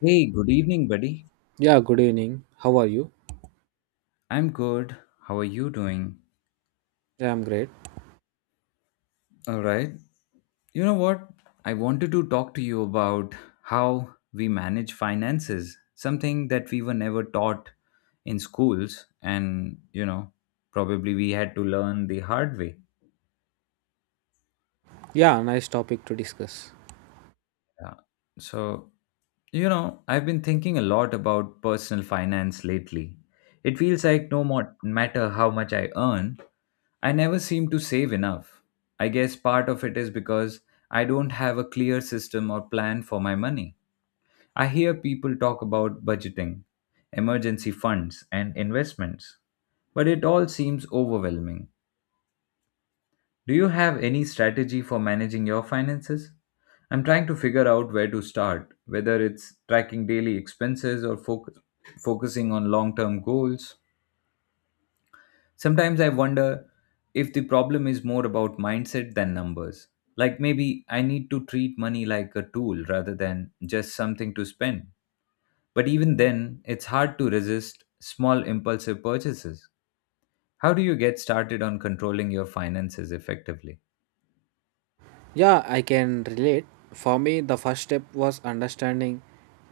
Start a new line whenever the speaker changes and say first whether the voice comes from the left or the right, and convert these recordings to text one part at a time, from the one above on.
left: Hey, good evening, buddy.
right: Yeah, good evening. How are you?
left: I'm good. How are you doing?
right: Yeah, I'm great.
left: All right. You know what? I wanted to talk to you about how we manage finances, something that we were never taught in schools. And, probably we had to learn the hard way.
right: Yeah, nice topic to discuss.
left: Yeah. So, I've been thinking a lot about personal finance lately. It feels like no more, matter how much I earn, I never seem to save enough. I guess part of it is because I don't have a clear system or plan for my money. I hear people talk about budgeting, emergency funds, and investments, but it all seems overwhelming. Do you have any strategy for managing your finances? I'm trying to figure out where to start, whether it's tracking daily expenses or focusing on long term goals. Sometimes I wonder if the problem is more about mindset than numbers. Like maybe I need to treat money like a tool rather than just something to spend. But even then, it's hard to resist small impulsive purchases. How do you get started on controlling your finances effectively?
right: Yeah, I can relate. For me, the first step was understanding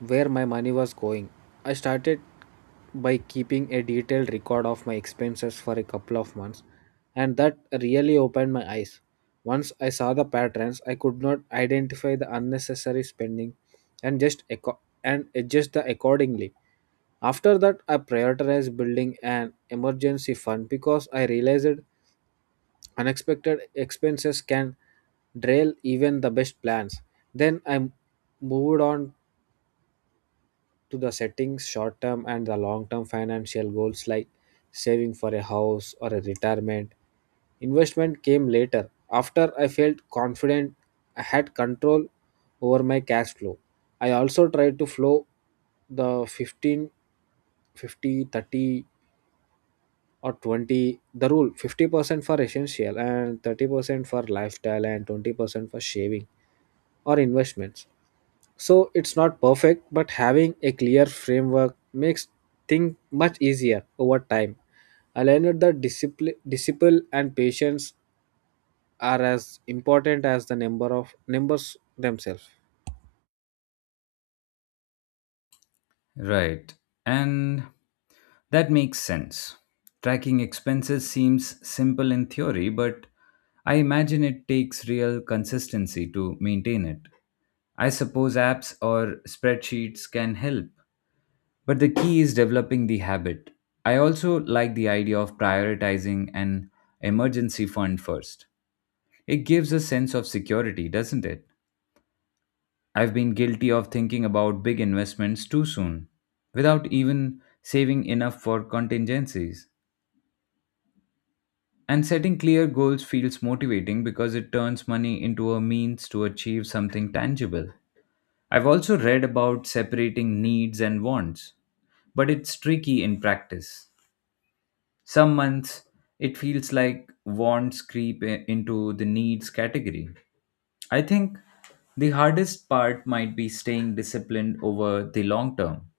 right: where my money was going. I started by keeping a detailed record of my expenses for a couple of months, and that really opened my eyes. Once I saw the patterns, I could not identify the unnecessary spending and just and adjust the accordingly. After that, I prioritized building an emergency fund because I realized unexpected expenses can derail even the best plans. Then moved on to the setting short term and the long term financial goals like saving for a house or a retirement. Investment came later after I felt confident I had control over my cash flow. I also tried to flow the 15, 50, 30, or 20, the rule, 50% for essential and 30% for lifestyle and 20% for shaving or investments, so it's not perfect, but having a clear framework makes things much easier over time. I learned that discipline and patience are as important as the number of numbers themselves.
left: Right. And that makes sense. Tracking expenses seems simple in theory, but I imagine it takes real consistency to maintain it. I suppose apps or spreadsheets can help, but the key is developing the habit. I also like the idea of prioritizing an emergency fund first. It gives a sense of security, doesn't it? I've been guilty of thinking about big investments too soon, without even saving enough for contingencies. And setting clear goals feels motivating because it turns money into a means to achieve something tangible. I've also read about separating needs and wants, but it's tricky in practice. Some months it feels like wants creep into the needs category. I think the hardest part might be staying disciplined over the long term.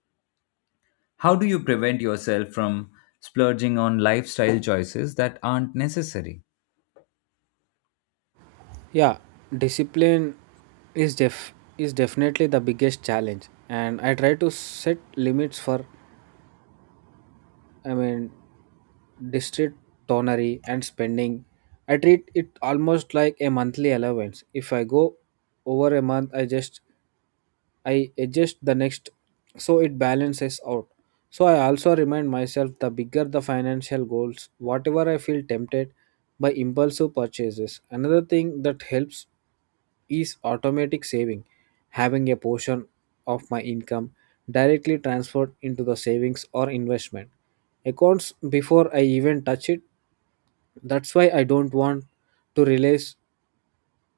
left: How do you prevent yourself from splurging on lifestyle choices that aren't necessary?
right: Yeah, discipline is def is definitely the biggest challenge, and I try to set limits for, I mean, district tonary and spending. I treat it almost like a monthly allowance. If I go over a month, I just, I adjust the next, so it balances out. So I also remind myself the bigger the financial goals, whatever I feel tempted by impulsive purchases. Another thing that helps is automatic saving, having a portion of my income directly transferred into the savings or investment accounts before I even touch it. That's why I don't want to rely,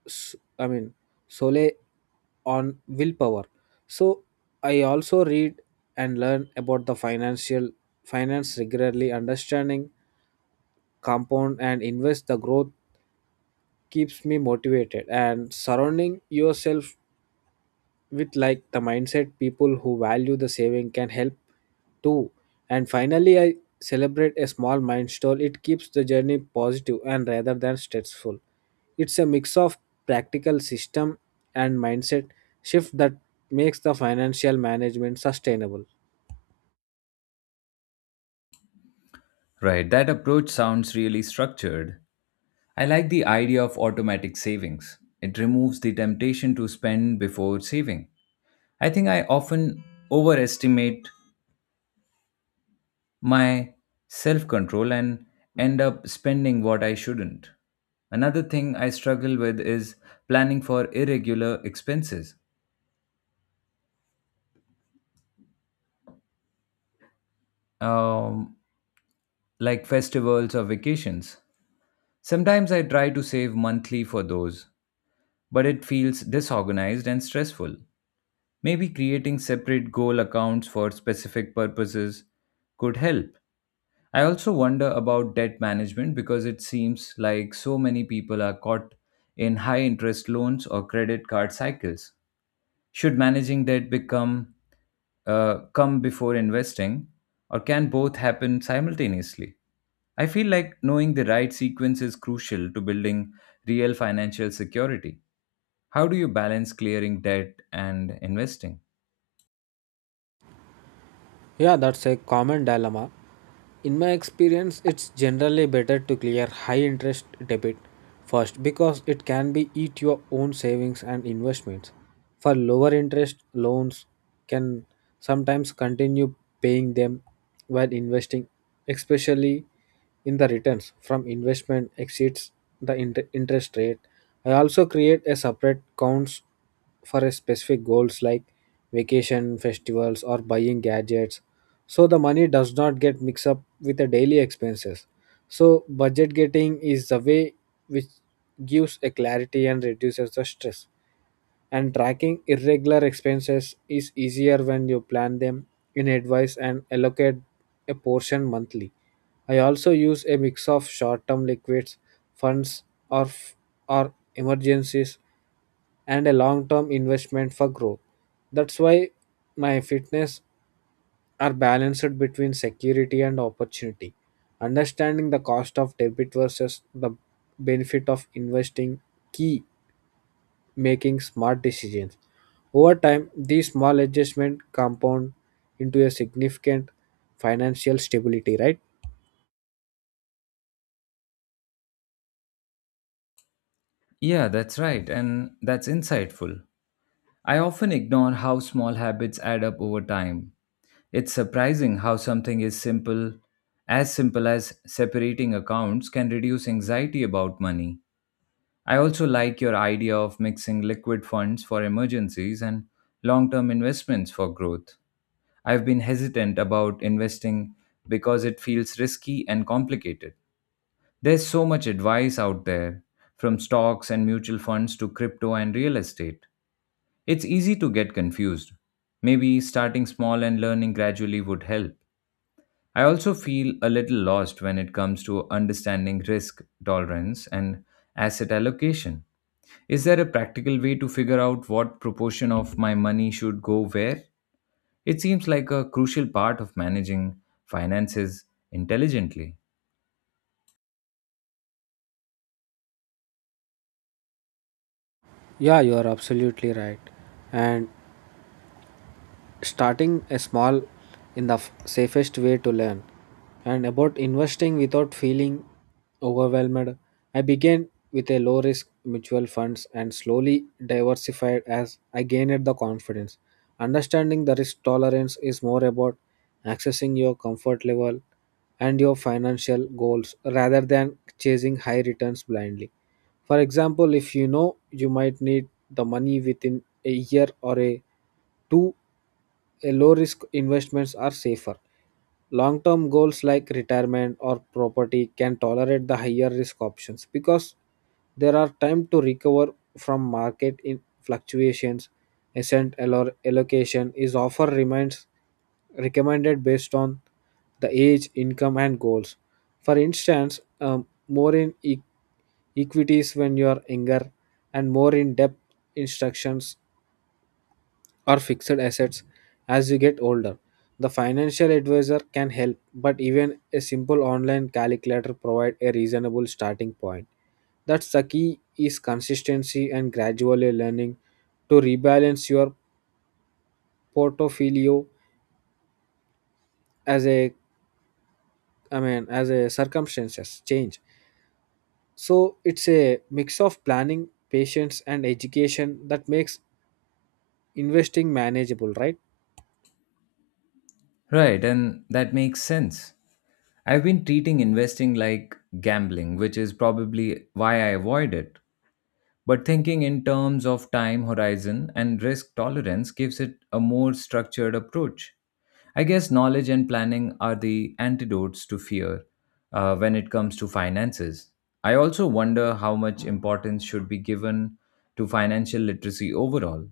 right: I mean, solely on willpower. So I also read and learn about the financial finance regularly. Understanding compound and invest the growth keeps me motivated, and surrounding yourself with like the mindset people who value the saving can help too. And finally, I celebrate a small milestone. It keeps the journey positive and rather than stressful. It's a mix of practical system and mindset shift that makes the financial management sustainable.
left: Right, that approach sounds really structured. I like the idea of automatic savings. It removes the temptation to spend before saving. I think I often overestimate my self control and end up spending what I shouldn't. Another thing I struggle with is planning for irregular expenses, um, like festivals or vacations. Sometimes I try to save monthly for those, but it feels disorganized and stressful. Maybe creating separate goal accounts for specific purposes could help. I also wonder about debt management because it seems like so many people are caught in high interest loans or credit card cycles. Should managing debt become come before investing, or can both happen simultaneously? I feel like knowing the right sequence is crucial to building real financial security. How do you balance clearing debt and investing?
right: Yeah, that's a common dilemma. In my experience, it's generally better to clear high interest debit first because it can be eat your own savings and investments. For lower interest loans can sometimes continue paying them while investing, especially in the returns from investment exceeds the interest rate. I also create a separate accounts for a specific goals like vacation, festivals, or buying gadgets, so the money does not get mixed up with the daily expenses. So budget getting is the way, which gives a clarity and reduces the stress. And tracking irregular expenses is easier when you plan them in advance and allocate a portion monthly. I also use a mix of short-term liquids funds, or f- or emergencies, and a long-term investment for growth. That's why my fitness are balanced between security and opportunity. Understanding the cost of debit versus the benefit of investing key making smart decisions. Over time, these small adjustments compound into a significant financial stability, right?
left: Yeah, that's right, and that's insightful. I often ignore how small habits add up over time. It's surprising how something is simple as separating accounts, can reduce anxiety about money. I also like your idea of mixing liquid funds for emergencies and long term investments for growth. I've been hesitant about investing because it feels risky and complicated. There's so much advice out there, from stocks and mutual funds to crypto and real estate. It's easy to get confused. Maybe starting small and learning gradually would help. I also feel a little lost when it comes to understanding risk tolerance and asset allocation. Is there a practical way to figure out what proportion of my money should go where? It seems like a crucial part of managing finances intelligently.
right: Yeah, you are absolutely right. And starting a small in the safest way to learn and about investing without feeling overwhelmed, I began with a low risk mutual funds and slowly diversified as I gained the confidence. Understanding the risk tolerance is more about accessing your comfort level and your financial goals rather than chasing high returns blindly. For example, if you know you might need the money within a year or a two, a low risk investments are safer. Long term goals like retirement or property can tolerate the higher risk options because there are time to recover from market in fluctuations. Asset allocation is often remains recommended based on the age, income, and goals. For instance, more in equities when you are younger and more in depth instructions or fixed assets as you get older. The financial advisor can help, but even a simple online calculator provides a reasonable starting point. That's the key is consistency and gradually learning to rebalance your portfolio as a, I mean, as a circumstances change. So it's a mix of planning, patience and education that makes investing manageable, right?
left: Right, and that makes sense. I've been treating investing like gambling, which is probably why I avoid it. But thinking in terms of time horizon and risk tolerance gives it a more structured approach. I guess knowledge and planning are the antidotes to fear when it comes to finances. I also wonder how much importance should be given to financial literacy overall.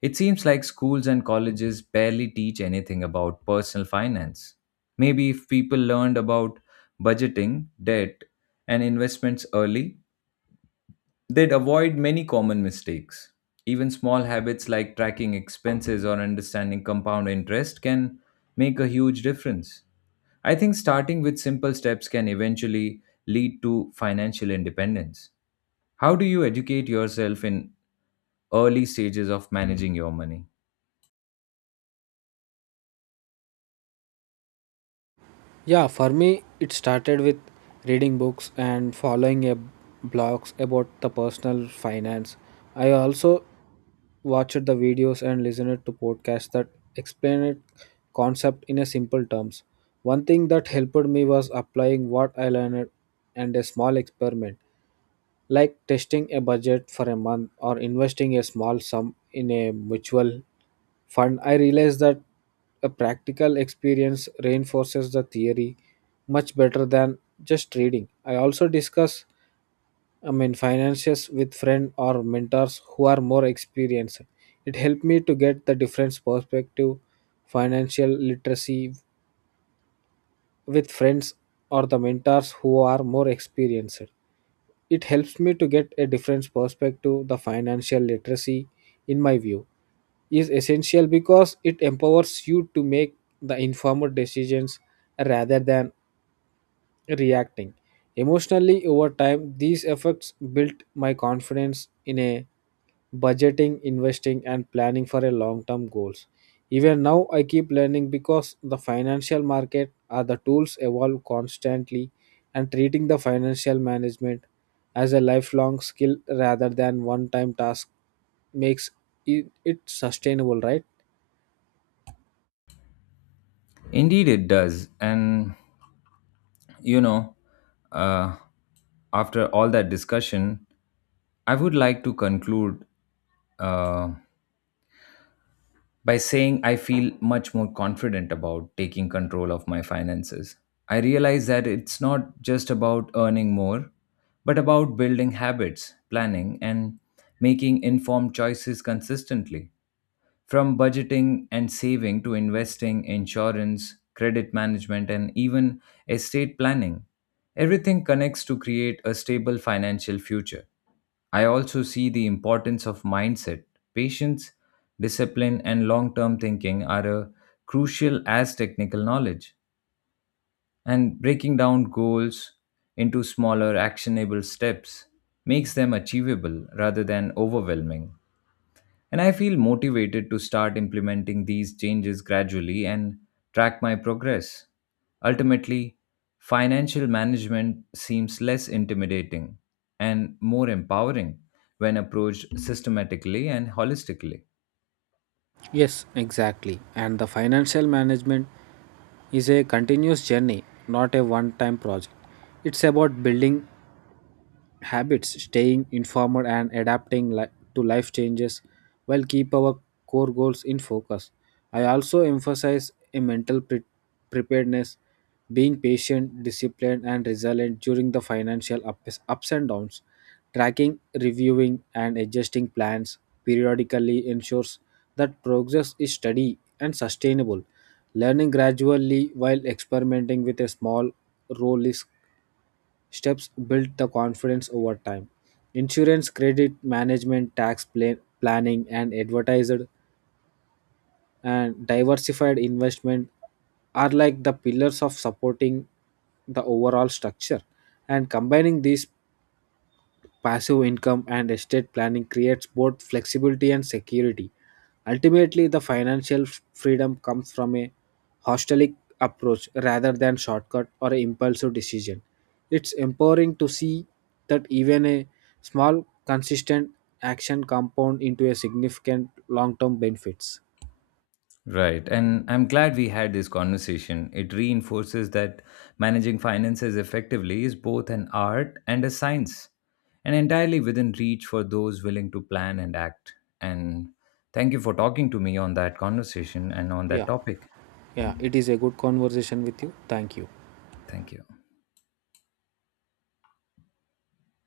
left: It seems like schools and colleges barely teach anything about personal finance. Maybe if people learned about budgeting, debt, and investments early, they'd avoid many common mistakes. Even small habits like tracking expenses or understanding compound interest can make a huge difference. I think starting with simple steps can eventually lead to financial independence. How do you educate yourself in early stages of managing your money?
right: Yeah, for me, it started with reading books and following a blogs about the personal finance. I also watched the videos and listened to podcasts that explain it concept in a simple terms. One thing that helped me was applying what I learned and a small experiment like testing a budget for a month or investing a small sum in a mutual fund. I realized that a practical experience reinforces the theory much better than just reading. I also discuss, I mean, finances with friends or mentors who are more experienced. It helped me to get the different perspective, financial literacy with friends or the mentors who are more experienced. It helps me to get a different perspective, the financial literacy, in my view, is essential because it empowers you to make the informed decisions rather than reacting emotionally. Over time, these effects built my confidence in a budgeting, investing, and planning for a long-term goals. Even now, I keep learning because the financial market are the tools evolve constantly, and treating the financial management as a lifelong skill rather than one-time task makes it sustainable, right?
left: Indeed, it does. And, you know, uh, after all that discussion, I would like to conclude uh, By saying I feel much more confident about taking control of my finances. I realize that it's not just about earning more, but about building habits, planning, and making informed choices consistently. From budgeting and saving to investing, insurance, credit management, and even estate planning, everything connects to create a stable financial future. I also see the importance of mindset. Patience, discipline, and long term thinking are a crucial as technical knowledge. And breaking down goals into smaller, actionable steps makes them achievable rather than overwhelming. And I feel motivated to start implementing these changes gradually and track my progress. Ultimately, financial management seems less intimidating and more empowering when approached systematically and holistically.
right: Yes, exactly. And the financial management is a continuous journey, not a one time project. It's about building habits, staying informed and adapting to life changes while keep our core goals in focus. I also emphasize a mental preparedness, being patient, disciplined, and resilient during the financial ups and downs. Tracking, reviewing, and adjusting plans periodically ensures that progress is steady and sustainable. Learning gradually while experimenting with a small role is steps build the confidence over time. Insurance, credit management, tax planning, and advertised and diversified investment are like the pillars of supporting the overall structure. And combining these passive income and estate planning creates both flexibility and security. Ultimately, the financial freedom comes from a holistic approach rather than shortcut or an impulsive decision. It's empowering to see that even a small, consistent action compound into a significant long-term benefits.
left: Right. And I'm glad we had this conversation. It reinforces that managing finances effectively is both an art and a science, and entirely within reach for those willing to plan and act. And thank you for talking to me on that conversation and on that
right: Yeah,
left: topic.
right: yeah, it is a good conversation with you. Thank you.
left: Thank you.